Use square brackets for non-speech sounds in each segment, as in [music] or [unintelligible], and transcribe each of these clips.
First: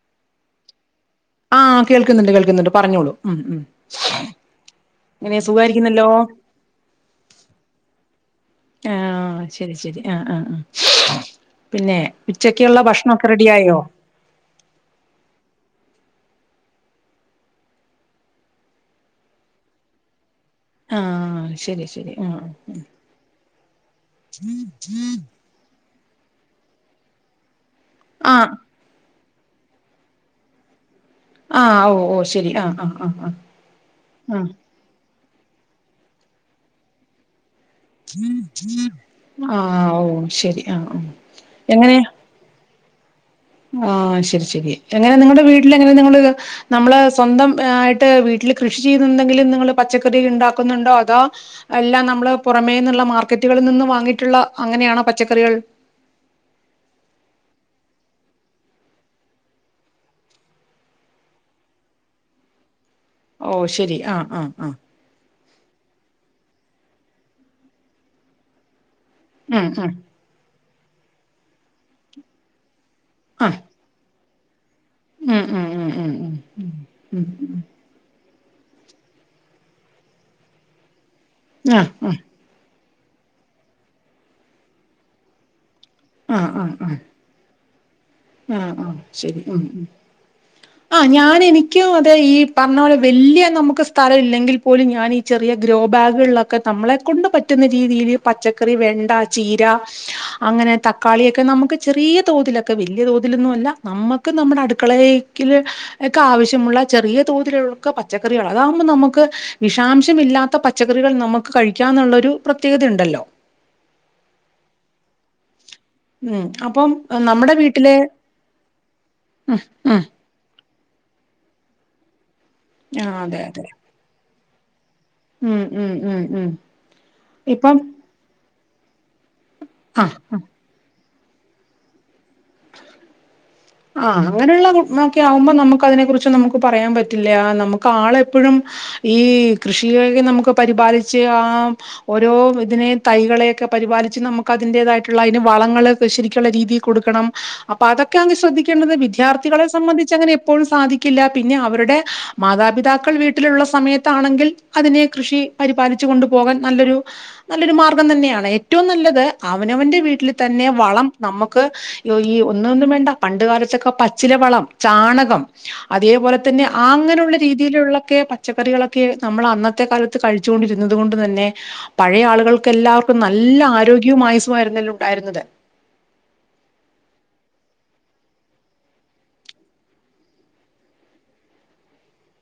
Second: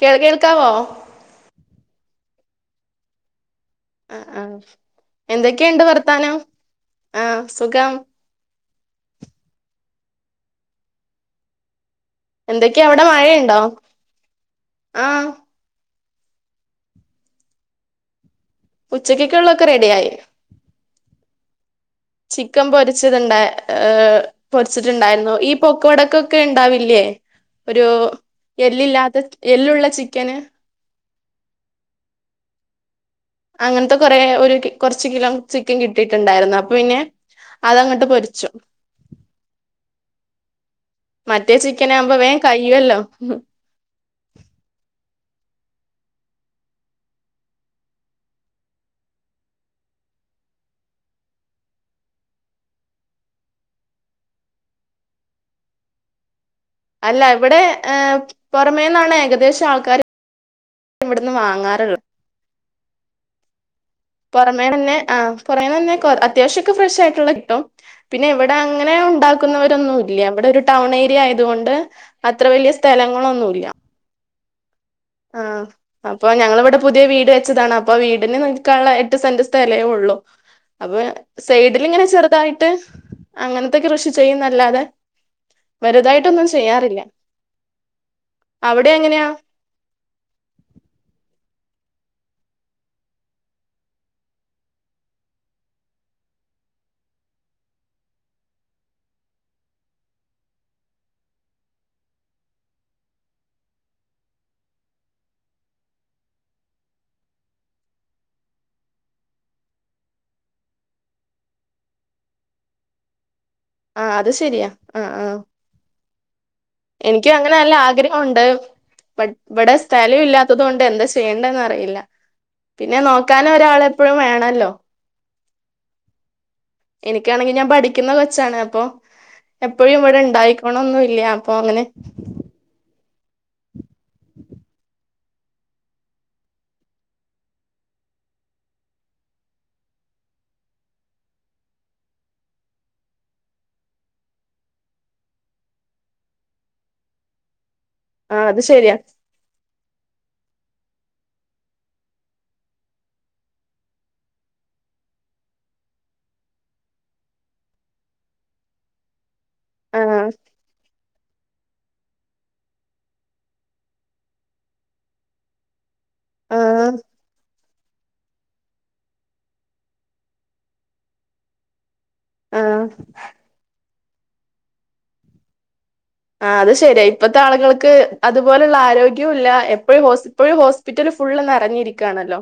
കേൾക്കാവോ ആ കേൾക്കുന്നുണ്ട് കേൾക്കുന്നുണ്ട് പറഞ്ഞോളൂ ആ ആ എങ്ങനെ എന്തൊക്കെ ഉണ്ട് സുഖായിരിക്കുന്നല്ലോ വർത്താനം ആ സുഖം ആ ആ പിന്നെ എന്തൊക്ക ഉച്ചക്കുള്ള അവിടെ മഴ ഭക്ഷണൊക്കെ ഉണ്ടോ റെഡിയായോ ആ ഉച്ചക്കക്ക് ഉള്ളതൊക്കെ റെഡി ആയി ആ ശരി ശരി ആഹ് ചിക്കൻ പൊരിച്ചദ് ഉണ്ട ഹേ പൊരിച്ചിട്ടുണ്ടായിരുന്നു ഈ പോക്കവടക്കേ ക്കെ ഉണ്ടാവില്ലേ ഒരു ആഹ് എളില്ലാത്ത ചി എല്ലുള്ള ചിക്കൻ അ ഓ ശരി അ അ അങ്ങത്ത കേറെ ഒരു ചോരച് കിലോ ചിക്കൻ കിട്ടിട്ടുണ്ടായിരുന്ന അപ്പ പിന്നെ അതങ്ങോട്ട് പൊരിച്ചു അ ആ ഓ ശരി ആഹ് ആഹ് മറ്റേ ചിക്കാനാവുമ്പോ വേം കഴി യ്യൊല്ലോ ആ ശരി ശരി യെങ്ങനെ നിങ്ങളുടെ വിട്ടിൽ യെങ്ങനെ നമ്മൾ സ്വന്ധം ആയിട്ട് വിട്ടിൽ കൃഷി ചെയ്‌ത് എന്തെങ്ങിലും നിങ്ങൾ പച്ചക്കറി ഉണ്ടാക്കുന്നുണ്ടോ അതെ അല്ല നമ്മൾ പുറമെന്നുള്ള മാർക്കറ്റുകളിൽ നിന്ന് വാഗിട്ടുള്ള അങ്ങനെ ആണോ പച്ചക്കറികൾ അല്ല ഇവിടെ ഹേ പുറമെന്നാണ് യെഖദേശം ആൾക്കാർ ഇവിന്ന് വാങ്ങർ ഓ ശരി ആ ആ ആ പുറമെനെ അ നെന്നെ കെർ അത്യാവശ്യക്കെ ഫ്രെസായിട്ടുള്ളകിട്ടും പിന്നെ ഇവിടെ അ ങ്ങനെ ഉം ഉം ഉണ്ടാക്കുന്നോറന്നുല്ല ഇവിടെ ഒരു ടി ടാൺ ഏരിയ അയാധൊണ്ട് അത്ര വലിയ സ്ഥ ആ ലങ്ങളൊന്നുല്ല ആ ഉം ഉം ഉം അപ്പൊ ഉം ഞങ്ങളവിടെ പുതിയ ഉം വീട് വെച്ചതാണ് അപ്പൊ വീട് ന് നിൽക്കാനുള്ള ഏട്ട് സെന്റ് സ്ഥലെ ഒള്ളു അപ്പൊ സൈഡ്ൽ ഉം ഇങ്ങനെ ഉം ആ ആ ചെറുതായിട്ട് അങ്ങൻത്തെ കൃഷി ചെയ്യും ന്നല്ലാദേ വലുതായിട്ടൊന്നും ചെയ്യാറില്ല അ അ അവിടെ എങ്ങനെയാ ശരി അ അ അഞാൻ എനിക്കും അതെ ഇ പരന്നപോലെ വല്യ നമ്മക് സ്ഥലം ഇല്ലങ്കിൽ പോലും ഞാനി ചെറിയ ഗ്രോബാഗിൽ ഉള്ളക്കെ നമ്മളെ കൊണ്ട് പറ്റുന്ന രീതിയിൽ പച്ചക്കറി വെണ്ട ചീര അങ്ങനെ തക്കാളി ഒക്കെ നമ്മുക്ക് ചെറിയ തോതിലൊക്കെ വീൽ വലിയ തോതിലൊന്നും അല്ല നമ്മക് നമ്മളെ അടുക്കളെക്കിൽക്ക്‌ ആവിശ്യമുള്ള ചെറിയ തോതിലുക്ക പച്ചക്കറികൾ അതാവുബേ നമ്മുക്ക് വിഷാംശം ഇല്ലാത്ത പച്ചക്കറികൾ നമ്മക് കഴിക്കാം അത് ശരിയ അ അ ഉം അപ്പം എനിക്ക് അങ്ങനെ നമ്മുടെ നല്ല വീട്ടിലെ ആഗ്രഹം ഉണ്ട് ബട്ട്‌ ഇവിടെ ഉം സ്ഥലം ഇല്ലത്തധോണ്ട ണ്ട് എന്താ ചെയ്യണ്ട് എന്നറിയില്ല പിന്നെ ആ നോക്കാൻ ഒരാൾയെപ്പയും വേണ ലോ മ് മ് മ് മ് എനിക്കാണെങ്കി ഞാൻ പഠിക്കുന്ന കൊച്ചാണ് ഓ എപ്പയും ആ ഇവിട ആ ഇണ്ടായിക്കോണോന്നു ഇല്യ അപ്പൊ അങ്ങനെ ആ അങ്ങനെയുള്ള നോക്കിയ ആകുമ്പ നമക്ക് അതിനെ കുറിച്ച് നമ്മക്ക് പറയാൻ പറ്റില്ല നമക്ക് ആളെപ്പഴും ഈ കൃഷിയൊക്കെ നമക്ക് പരിപാലിച്ച് ആ ഓരോ ഇതിനേം തൈകളെക്കെ പരിപാലിച്ച് നമ്മക്ക് അതിന്റെതായിട്ടുള്ള അയിന് വളങ്ങള് കൃഷിരിക്കുള്ള രീതി കൊടുക്കണം അപ്പ അതക്കെ ആ അത് ശ്രെദ്ധിക്കേണ്ടത് ശരിയാ വിദ്യാർത്ഥികളെ സംബന്ധിച്ച് അങ്ങനെ എപ്പോഴും സാധിക്കില്ല പിന്നെ അവരുടെ മാതാപിതാക്കൾ വീട്ടിലുള്ള സമയത്താണെങ്കിൽ അതിനെ കൃഷി പരിപാലിച്ചു കൊണ്ടുപോകാൻ നല്ലൊരു നല്ലൊരു മാർഗം തന്നെയാണ് ഏറ്റവും നല്ലത് അവനവന്റെ ആ വീട്ടില് തന്നെ വളം നമ്മക്ക് ഈ ഒന്നു ഒന്നും വേണ്ട പണ്ട് കാലത്തൊക്ക പാച്ചിലവളം ചാണകം [unintelligible] അതേപോല ആ തന്നെ അങ്ങനുള്ള രീതിയിലുള്ളൊക്ക പ പച്ചക്കറികളൊക്കെ നമ്മള് അന്നത്തെ കാലത്ത് കഴിച്ചു കൊണ്ടിരുന്നത് കൊണ്ടുതന്നെ പഴയ ആ ആളുകൾക്ക് എല്ലാവർക്കും നല്ല ആരോഗ്യ [unintelligible] ആയിരുന്നില്ല ഉണ്ടാരുന്നത് ആ അത് ശെരിയാ ഇപ്പത്തെ ആളുകൾക്ക് അതുപോലുള്ള ആരോഗ്യവും ഇല്ല എപ്പോഴും ഹോസ് ഇപ്പോഴും ഹോസ്പിറ്റൽ ഫുള്ള് നെറഞ്ഞിരിക്കുവാണല്ലോ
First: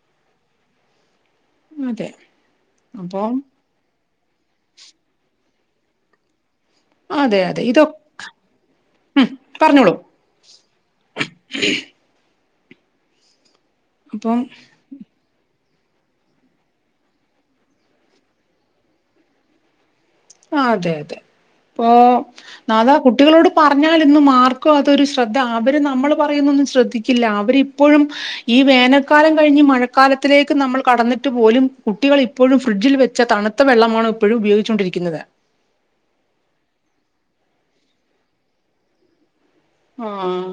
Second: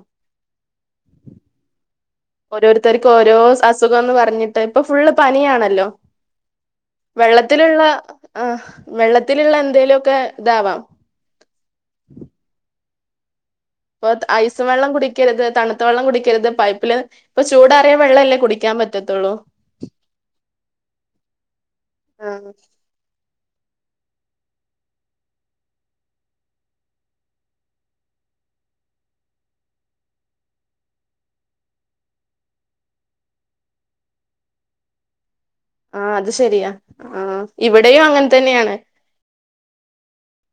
അതെ ഓരോരുത്തരുക്ക് അപ്പൊ ഓരോ അസുഖം എന്ന് പറഞ്ഞിട്ട് ഇപ്പ ഫുള്ള് പനിയാണെ ല്ലോ അതെ അതെ വെള്ളത്തിലുള്ള ഇതൊ ആ വെള്ളത്തിലുള്ള പറഞ്ഞോളൂ എന്തെലോക്കെ താവാം. പ്പോ അപ്പം ഐസ് വെള്ളം കുടിക്കരുത് താണു ത്ത വെള്ളം കുടിക്കരുത് പൈപ്പിലെ ഇപ്പ ചൂടാറിയ വെള്ളല്ലേ കുടിക്കാൻ പറ്റത്തൊള്ളൂ. ആ അതെ അതെ ഇപ്പൊ ആ [unintelligible] കുട്ടികളോട് പറഞ്ഞാലൊന്നും ആർക്കും അതൊരു ശ്രെദ്ധ അവര് നമ്മള് പറയുന്നതൊന്നും ശ്രദ്ധിക്കില്ല അവര് ഇപ്പോഴും ഈ വേനൽക്കാലം കഴിഞ്ഞ് മഴക്കാലത്തിലേക്ക് നമ്മൾ കടന്നിട്ടുപോലും കുട്ടികൾ ഇപ്പഴും ഫ്രിഡ്ജിൽ വെച്ച തണുത്ത വെള്ളമാണ് ഇപ്പഴും ഉപയോഗിച്ചോണ്ടിരി ക്ക്ന്നത് ആ അത് ശരിയാ ഇവിടേയും അങ്ങനെ തന്നെയാണ് ആ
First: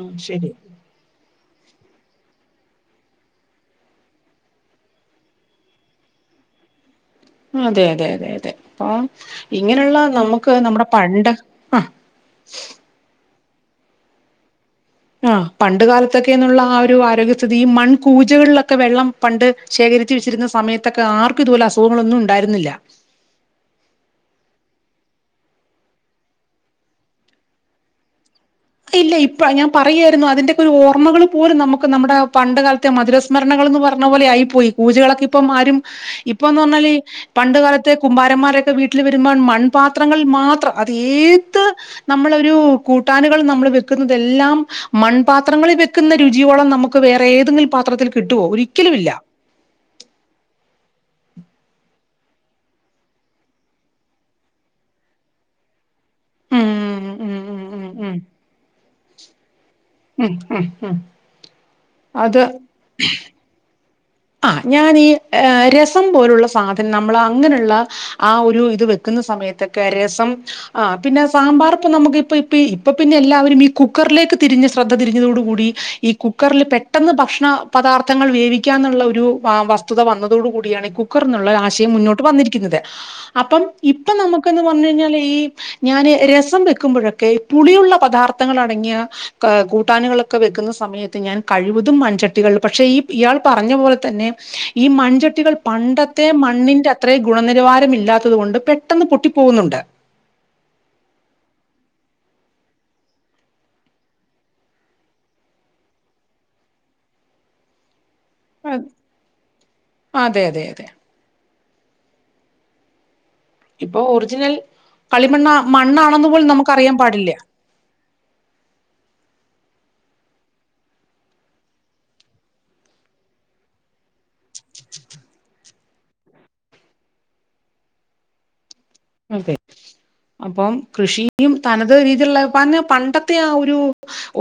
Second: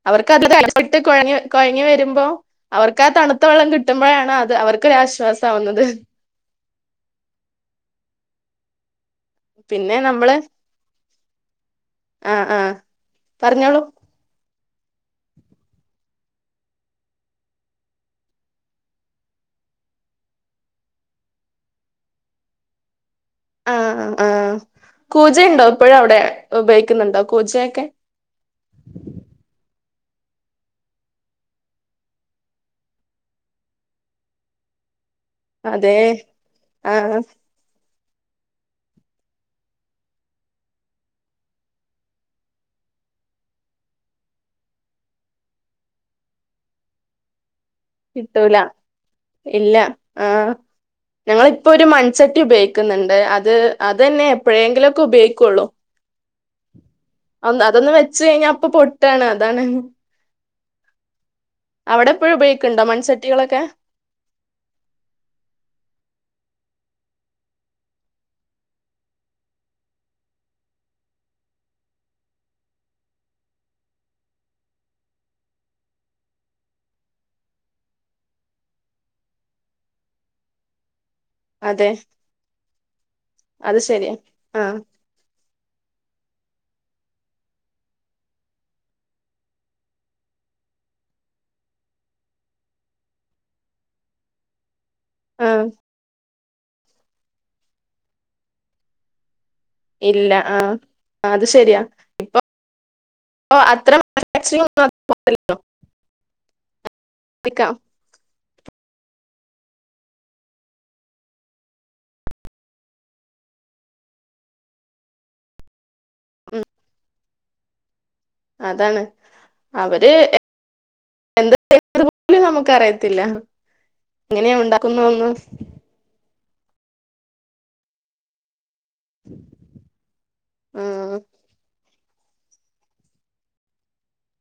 അവർക്ക് ശരി [unintelligible] കൊഴഞ്ഞു കൊഴഞ്ഞ് വരും ന്താ അവർക്ക് ആ തണുത്ത വെള്ളം കിട്ടുമ്പഴാണ് അത് അവർക്ക് ഒരു ആശ്വാസാവുന്നത് [unintelligible] അതെ അതെ അതെ അതെ പ്പം പിന്നെ ഇങ്ങനൊള്ള നമ്മള് നമുക്ക് നമ്മുടെ പണ്ട് അ ആഹ് ആഹ് പറഞ്ഞോളൂ അ പണ്ട് കാലത്തൊക്കെനുള്ള ആ ഒരു ആരോഗ്യ സ്ഥിതിയും ഈ മൺകൂജകളിലൊക്കെ വെള്ളം പണ്ട് ശേഖരിച്ചു വെച്ചിരുന്ന സമയത്തൊക്കെ ആർക്കും ഇതുപോലെ അസുഖങ്ങൾ ഒന്നും ഉണ്ടായിരുന്നില്ല ആ ആ ആ കൂജ ഉണ്ടൊ ഇപ്പഴും അവിടെ ഉപയോഗിക്കുന്നുണ്ടോ കൂജേക്കെ ഇല്ല ഇപ്പ ഞാൻ പറയേരുന്നു അതിന്റൊക്കെ ഒരു ഓർമ്മകള് പോലും നമുക്ക് നമ്മടെ പണ്ട് കാലത്തെ മധുരസ്മരണകൾ എന്ന് പറഞ്ഞപോലെ ആയിപോയി കൂജകളൊക്കെ ഇ ഇപ്പമാരും അതെ ഇപ്പൊന്ന്‌ പറഞ്ഞാല് ആഹ് പണ്ട് കാ---ത്ത് ത്തെ കുമ്പാരന്മാരൊക്കെ വീട്ടിൽ വരുമ്പോൾ മൺപാത്രങ്ങളിൽ മാത്രം അത് ഏത് നമ്മളൊരു കൂട്ടാന് ങ്ങള് നമ്മള് വെക്കുന്നതെല്ലാം മൺ പാത്രങ്ങളിൽ വെക്കുന്ന രുചിയോളം നമ്മക്ക് വേറെ ഏത് [inaudible] പാത്രത്തിൽ കിട്ടുവോ കിട്ടൂല ഒരിക്കലുവില്ല ഞങ്ങൾ ഇപ്പൊ ഒര് മൺചട്ടി ഉപയോഗിക്കുന്നുണ്ട് അത് അതെന്നെ എപ്പഴെങ്കിലൊക്കെ ഉപയോഗിക്കൊള്ളു ഉം ഉം ഉം അന് ഉം അതൊന്ന് ഉം വെച്ച് കഴിഞ്ഞ അപ്പൊ പൊട്ടാണ് അതാണ് ഉം ഉം അവ്ടെ പ്പഴും ഉപയോഗിക്ക്ണ്ടോ മൺചട്ടികളൊക്കെ ആഹ് ഞാനീ രസം പോലുള്ള സാധനം നമ്മൾ അങ്ങനുള്ള ആ ഒര് ത് വെക്കുന്ന സമയത്തൊക്കെ രസം ആ പിന്നെ സാമ്പാർ പ്പോ നമുക്ക് പ്പ പ്പി പ്പപ്പിന്നെ എല്ലാവരും ഈ കുക്കർലേക്ക് തിരിഞ്ഞ് ശ്രദ്ധ തിരിഞ്ഞതോട്‌ കൂടി ഈ കുക്കർല് പെട്ടെന്ന് ഭക്ഷണം പധാർത്ഥങ്ങൾ വേവിക്ക ന്നുള്ളഒരു രു വ വസ്തുത വന്നതോട് കൂടിയാണ് കു ക്കർ ന്നുള്ള അതെ ആശയം മുന്നോട്ട് വന്നിരിക്കുന്നത് അപ്പം അത് ഇപ്പൊ ശരിയാ നമുക്ക് ന്ന് ആഹ് വന്ന് കഴിഞ്ഞാൽ ഈ ഞാന് രസം വെക്കുംപൊഴൊക്കെ പുളിയുള്ള പദാർത്തങ്ങളടങ്ങിയ ക കൂട്ടാനുകളൊക്കെ വെക്കുന്ന സമയത്ത് ഞാന് കഴിവതും മൺചട്ടികളിൽ പക്ഷെ ഈ ഇയാൾ പറഞ്ഞ പോൽ തന്നെ ഈ മൺചട്ടികൾ ആഹ് പണ്ടത്തെ മൺ ണ്ണിന്റത്രേം ഗുണനിലവാരമില്ലാത്തത് കൊണ്ട് പെട്ടെന്ന് പൊട്ടി ഇല്ല ആ അത്ശെരിയാ ഇപ്പൊ അത്ര [unintelligible] [unintelligible] പിക്കാം ഹ അതെയതെയതെ ഇപ്പൊ ഒറിജിനൽ കളിമണ്ണാ മണ്ണാ ന്ന് പോലും നമുക്കറിയാൻപാടില്ല്യ അതാണ് അവര് എന്ത് [unintelligible] പോലും നമുക്കറിയത്തില്ല എങ്ങനെ ഉണ്ടാക്കുന്നതൊന്നും അതേ അപ്പൊം ഉം കൃഷിയും തന ത് രീതിള്ള പഞ് പണ്ടത്തെ ആ ഒരു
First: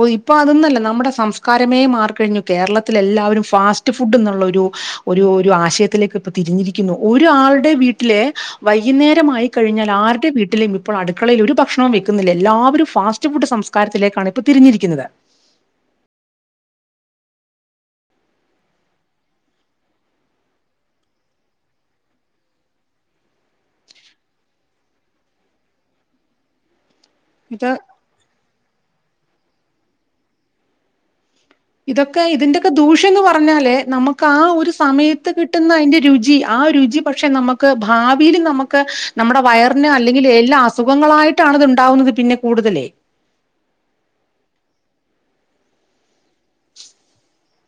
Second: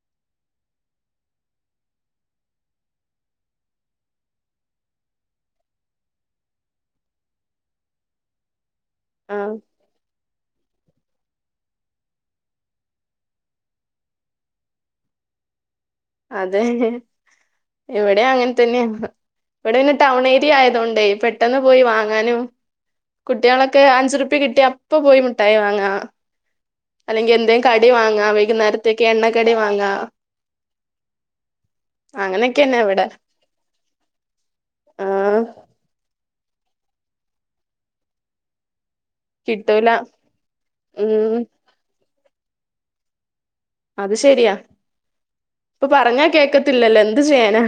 ഓ ഇപ്പൊ അതൊന്നല്ല നമ്മുടെ സംസ്കാരമെ മാറിക്കഴിഞ്ഞു. കേരളത്തിലെല്ലാവരും ഫാസ്റ്റ് ഫുഡ്‌ ന്നുള്ള ഒരു ഒരു ഒരു ആശയത്തിലേക്ക്പ്പോ തിരിഞ്ഞിരിക്കുന്നു. ഒരാള്ടെയും വീട്ടിലെ വൈയ്ന്നേരമായി ആഹ് കഴിഞ്ഞാൽ ആര്ടെ വീ ട്ടിലിം ഇപ്പൊ അടുക്കളേൽ ഒരുഭക്ഷണോം വിക്കുനില്ല. എല്ലാവരെ ഫാസ്റ്റ് ഫുഡ്‌ സംസ്കാരത്തേക്കാനിപ്പോ തിരിഞ്ഞിരിക്കുന്നത്. അതേ ഇവിട്യേ അങ്ങൻ തന്ന്യാ. വടെ പിന്നെ ടൌൺ ഏരിയ ആയതോണ്ടേ പെട്ടെന്ന് പോയി വാങ്ങാനും കുട്ട്യാളൊക്കെ അഞ്ചുർപ്യ കിട്ട്യാ അപ്പൊ പോയി മുട്ടായി വാങ്ങാ. അല്ലെങ്കി എന്തേം ഇത് കടി വാങ്ങാ വൈകുന്നേര തെക്കെ എണ്ണക്കടി വാങ്ങാ. ഇതൊക്കെ ഇതിന്റൊക്കെ അങ്ങനെയൊക്കെന്നെ ഇവിടെ ദൂഷ്യം ന്ന് പറഞ്ഞാല് നമ്മക്കാ ഒരു സമയത്ത് ആഹ് കിട്ടുന്ന അയ്‌ന്റെ രുചി. ആ രുചി പക്ഷെ നമ്മുക്ക് ഭാവീൽ നമ്മുക്ക് നമ്മുടെ വയറിന് കിട്ടൂല അല്ലെങ്കിൽ എല്ല ഉം അസുഖങ്ങളായിട്ടാണിത് ണ്ടാവുന്നത്. പിന്നെ കൂടുതലേ അത് ശെര്യാ പ്പോ പറഞ്ഞ കേക്കത്തില്ലല്ലോ എന്ത് ചെയ്യാനാ.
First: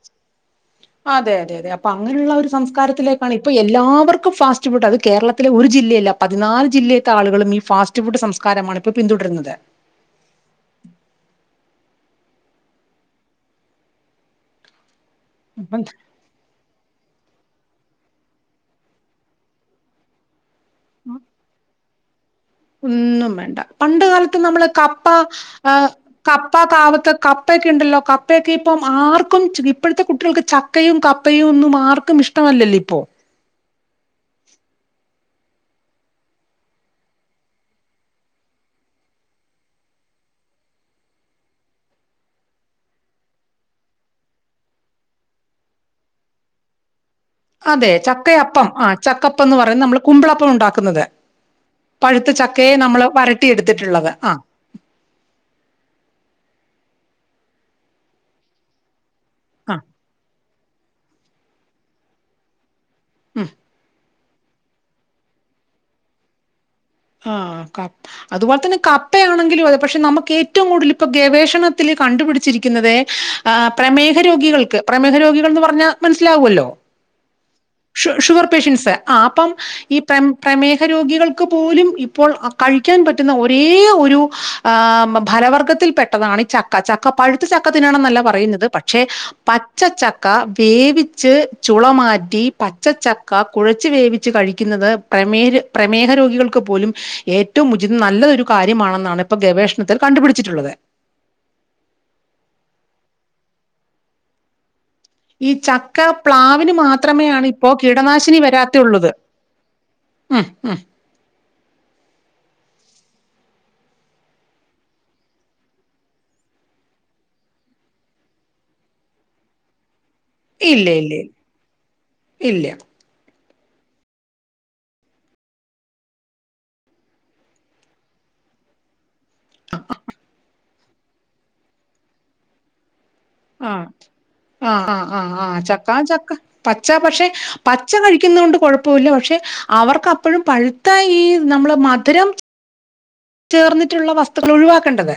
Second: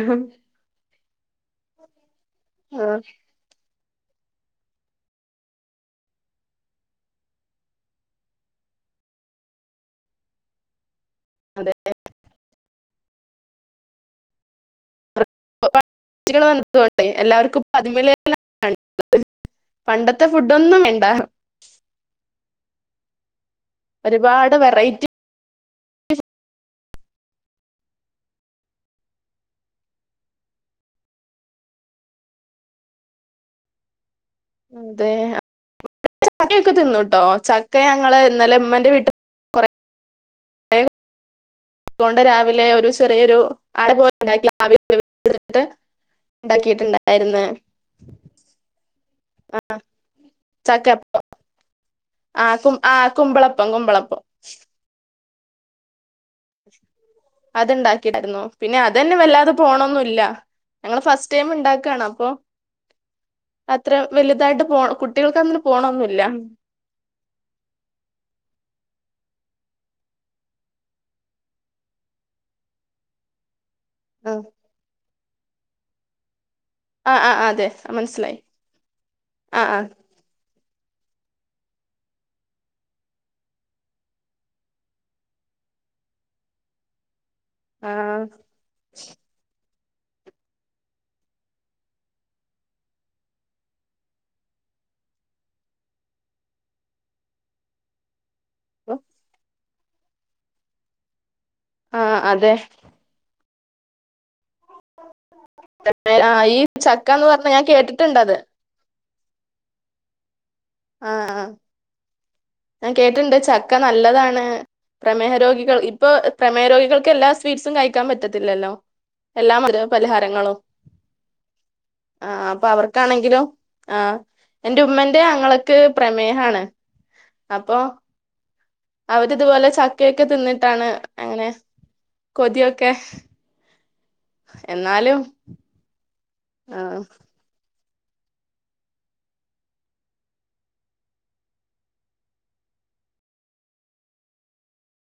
അതെ യതെ യതെ അപ്പൊ അങ്ങനുള്ള ആ ഒരു ആഹ് സംസ്കാരത്തിലേക്കാണ് ഇപ്പൊ എല്ല ല്ലാവർക്കും ഫാസ്റ്റ് ഫുഡ്‌ അത് കേരളത്തിലെ ഒര് ജില്ലയല്ല പതിനാല് ജില്ലേതെ ആളുകളും ഈ ഫാസ്റ്റ്ഫൂഡ് സംസ്കാരമാണ് പിന്തുടരുന്നത്. അതെ [unintelligible] അപ്പം [unintelligible] തെ എല്ലാവർഅതിൻ മേലെ അല്ല പണ്ടത്തെ ഫു ടൊന്നും വേണ്ട ഒന്നുംവേണ്ട പണ്ട് കാലത്ത് ഒരുപാട് നമ്മള് കപ്പ വെറൈറ്റി അഹ് കപ്പ കവത്ത് കപ്പെയ്ക്കണ്ടല്ലോ കപ്പെയ്കിപ്പം ആർക്കും ചിൽ ഇപ്പൾത്തെ കുട്ടികൾക്ക് ചക്കയും കപ്പയും ഒന്നും ആർക്കും ഇഷ്ട്ട വല്ലല്ലോ ഇപ്പൊ തെ പു ചാക്കോയൊക്കെ തിന്നും ട്ടോ ചക്ക ഞങ്ങള് ഇന്നലെ ഉമ്മന്റെ വീട്ട് കൊറേ ഏ തൊണ്ട രാവിലെ ഒരു ചെറിയൊരു അട പോലെ ഉണ്ടാക്കി ആ വി വെ ത്ത് ഇണ്ടാക്കിട്ട്ണ്ട അതെ ചക്കയപ്പം ആ ചക്കപ്പംന്ന് പറയും നമ്മള് കുമ്പളപ്പം ഉണ്ടാക്കുന്നത് ചക്കപ്പം പഴുത്ത ആ കു ചക്കയെ ആ നമ്മള് വരട്ടി കുമ്പളപ്പം എടുത്തിട്ടുള്ളത് കുമ്പളപ്പം ആഹ് അത്ണ്ടാക്കിണ്ടാർന്നു പിന്നേ അത് തന്നെ വല്ലാതെ ആഹ് പോണോന്നില്ല നിങ്ങള് ഫസ്റ്റ് ടൈം ഇണ്ടാക്കേണപ്പം ഉം അത്രേം വലുതായിട്ട് പൊ കുട്ടികൾക്കങ്ങട് പോണോന്നില്ല ആഹ് ക അത് പോലെ തന്നെ കപ്പയാണെങ്കിലും അതെ പഷേ നമക്കേറ്റവും കൂടല് ഇപ്പ ഗവേഷണത്തില് കണ്ട് പിടിച്ചിരിക്കുന്നതെ ആഹ് പ്രേമേഹ ആ രോഗികൾക്ക് പ്രേമേഹരോഗി കൾന്ന് പറഞ്ഞ മനസിലാവോലൊ ആ ആ, അതെ ശു മനസ്സിലായി ശുഗർ പേഷ്യൻസ് ആഹ് അപ്പം ആ ആ ഈ പെമ് പ്രേമേഹ രോഗികൾക്കും പോലും ഇപ്പോൾ കഴിക്കാൻ പറ്റുന്ന ഒരേഒരു ആ ബല വർഗ്ഗത്തിൽ പെട്ടതാണ് ചക്ക ചക്ക പഴുത്ത് ചക്ക ആ തിന്നണംന്നല്ല പറയുന്നത് പക്ഷെ പ ച്ച ച്ചക്ക വേവിച്ച് ചുളമാറ്റി പച്ച ച്ചക്ക കുഴച്ച് വേവിച്ച് കഴിക്കുന്നത് പ്രേമേര് പ്രേമേഹരോഗികൾ ക്ക്‌ പോലും ഏറ്റോം ഉചിതം നല്ലഒരു കാര്യമാണന്നാണ് ഇപ്പ ഗവേഷ തർ കണ്ട് പിടിച്ചിട്ടുള്ളത് ആഹ് അതെ ഈ ച്ചക്ക ആഹ് ഈ പ്ലാവിന് ചക്കാന്ന് മാത്രമേ പറഞ്ഞ ഞാൻ ആണിപ്പൊ കേട്ടിട്ടുണ്ടത് കീടനാശിനി വരാത്തുള്ളത് ഉം ഉം ആ ആ കേട്ട്ണ്ട് ച്ചക്ക നല്ലതാണ് പ്രേമേഹ രോഗികൾ ഇപ്പൊ പ്രേമേഹ രോഗികൾക്ക് എല്ലാ സ്വീറ്റ്സും കയ്ക്കാൻ പറ്റത്തില്ലല്ലോ പലഹാരങ്ങളും ഇല്ല ഇല്ല അപ്പൊ ഇല്ല അവർക്കാണെങ്കിലോ ആഹ് എന്റുമ്മന്റെ ആങ്ങളക് ക്ക്‌ പ്രേമേഹാണ് അപ്പൊ അവരിത് പോലെ ചക്കൊക്കെ തിന്ന് ട്ടാണ് അങ്ങനെ കൊതിയൊക്കെ ആഹ് ആ ആ എന്നാലും ആ ആ ചകാചക് പച്ചാ ആഹ് പക്ഷെ പച്ച കഴിക്കുന്നകൊണ്ട് കൊഴപ്പവില്ല ക്ഷേ അവർക്കപ്പഴും പഴുത്ത ഈ നമ്മടെ മധുരം ചേർന്നിട്ടൊള്ള വസ്തുക്കളൊഴുവാക്കണ്ടത്.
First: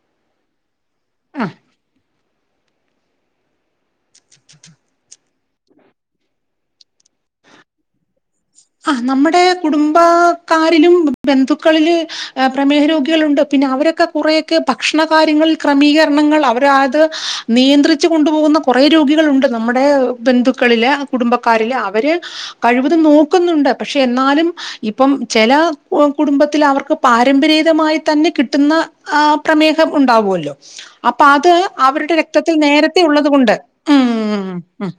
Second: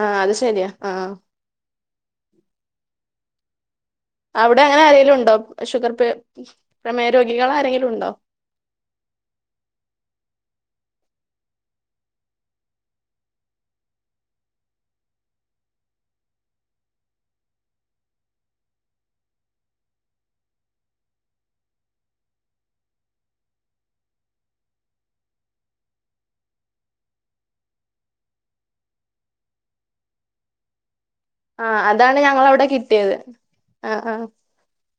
ആ അത് ശരിയാ. ആഹ് അ അവിടങ്ങനെ ആരേലുവൊണ്ടോ? ഷുഗർപേ പ്രമേഹരോഗികളാരെങ്കിലുണ്ടോ? ആ നമ്മടെ കുടുംബാക്കാരിലും ബന്ധുക്കളില് അ പ്രമേഹാരോഗികളുണ്ട് പിന്നെ അവരൊക്കെ കുറെയൊക്കെ ഭക്ഷണകാര്യങ്ങളിൽ ക്രമീകരണങ്ങൾ അവരാതു നിയന്ത്രിച്ചുകൊണ്ടുപോകുന്ന കൊറേ രോഗികളുണ്ട് നമ്മടെ ബന്ധുക്കളില് കുടുംബക്കാരില് അവര് കഴിവതും നോക് ക്കുന്നുണ്ട് പക്ഷെ എന്നാലും ഇപ്പം ചെല കുടുംബത്തിലവർക്കു പാരമ്പരീതമായി തന്നെ കിട്ടുന്ന ആ പ്രമേഹം ഉണ്ടാകുവല്ലോ. അപ്പ അത് ആഹ് അവരുടെ അതാണ് രക്തത്തിൽ ഞങ്ങളവിടെ കിട്ടിയത് നേരത്തെയുള്ളതുകൊണ്ട്. ആഹ് ഉം ആഹ് ഉം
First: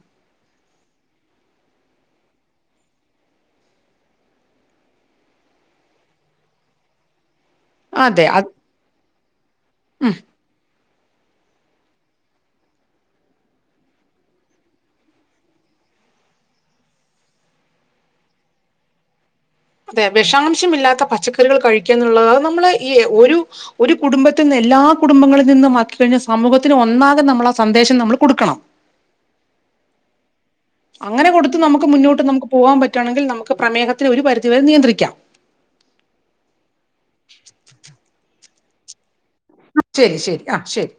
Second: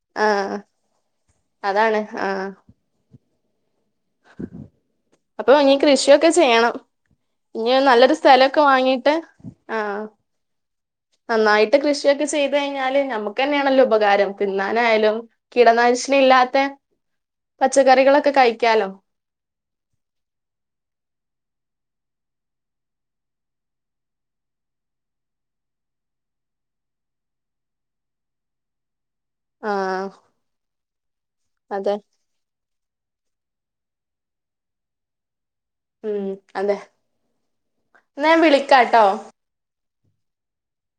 ആ അപ്പ ഇനി കൃഷിയൊക്കെ ചെയ്യണം. ഇനിയൊ നല്ലൊരു സ്ഥലക്കെ വാങ്ങീട്ട് ഉം നന്നായിട്ടു കൃഷിയൊക്കെ ചെയ്തുകഴിഞ്ഞാലു നമുക്കുന്നെയാണല്ലോ ഉപകാരം തിന്നാനായാലും കീടനാശിനി ഇല്ലാത്ത പച്ചക്കറികളൊക്കെ കഴിക്കാലോ. അതേ വിഷാമ്ശമില്ലാത്ത പച്ചക്കറികള് കഴിക്കുകാന്നുള്ളത് നമ്മള് ഈ ഒരു കുടുംബത്തിന്ന് എല്ലാ കുടുംബങ്ങളിൽ നിന്നുമാക്കി കഴിഞ്ഞാൽ സമൂഹത്തിനൊന്നാകെ നമ്മളാ സന്ദേശം നമ്മള് കൊടുക്കണം. ആ അങ്ങനെ കൊടുത്തു നമുക്കു മുന്നോട്ടു നമുക്ക് പോകാൻ പറ്റുവാണെങ്കിൽ നമ് ക്ക് പ്രമേഹത്തിനെ ഒരു പരിധി വരെ നിയന്ത്രിക്കാം. ഉം അതേ. ന്നാ ഞാൻ വിളിക്കാട്ടോ. ശരി ശരി ആ ശരി.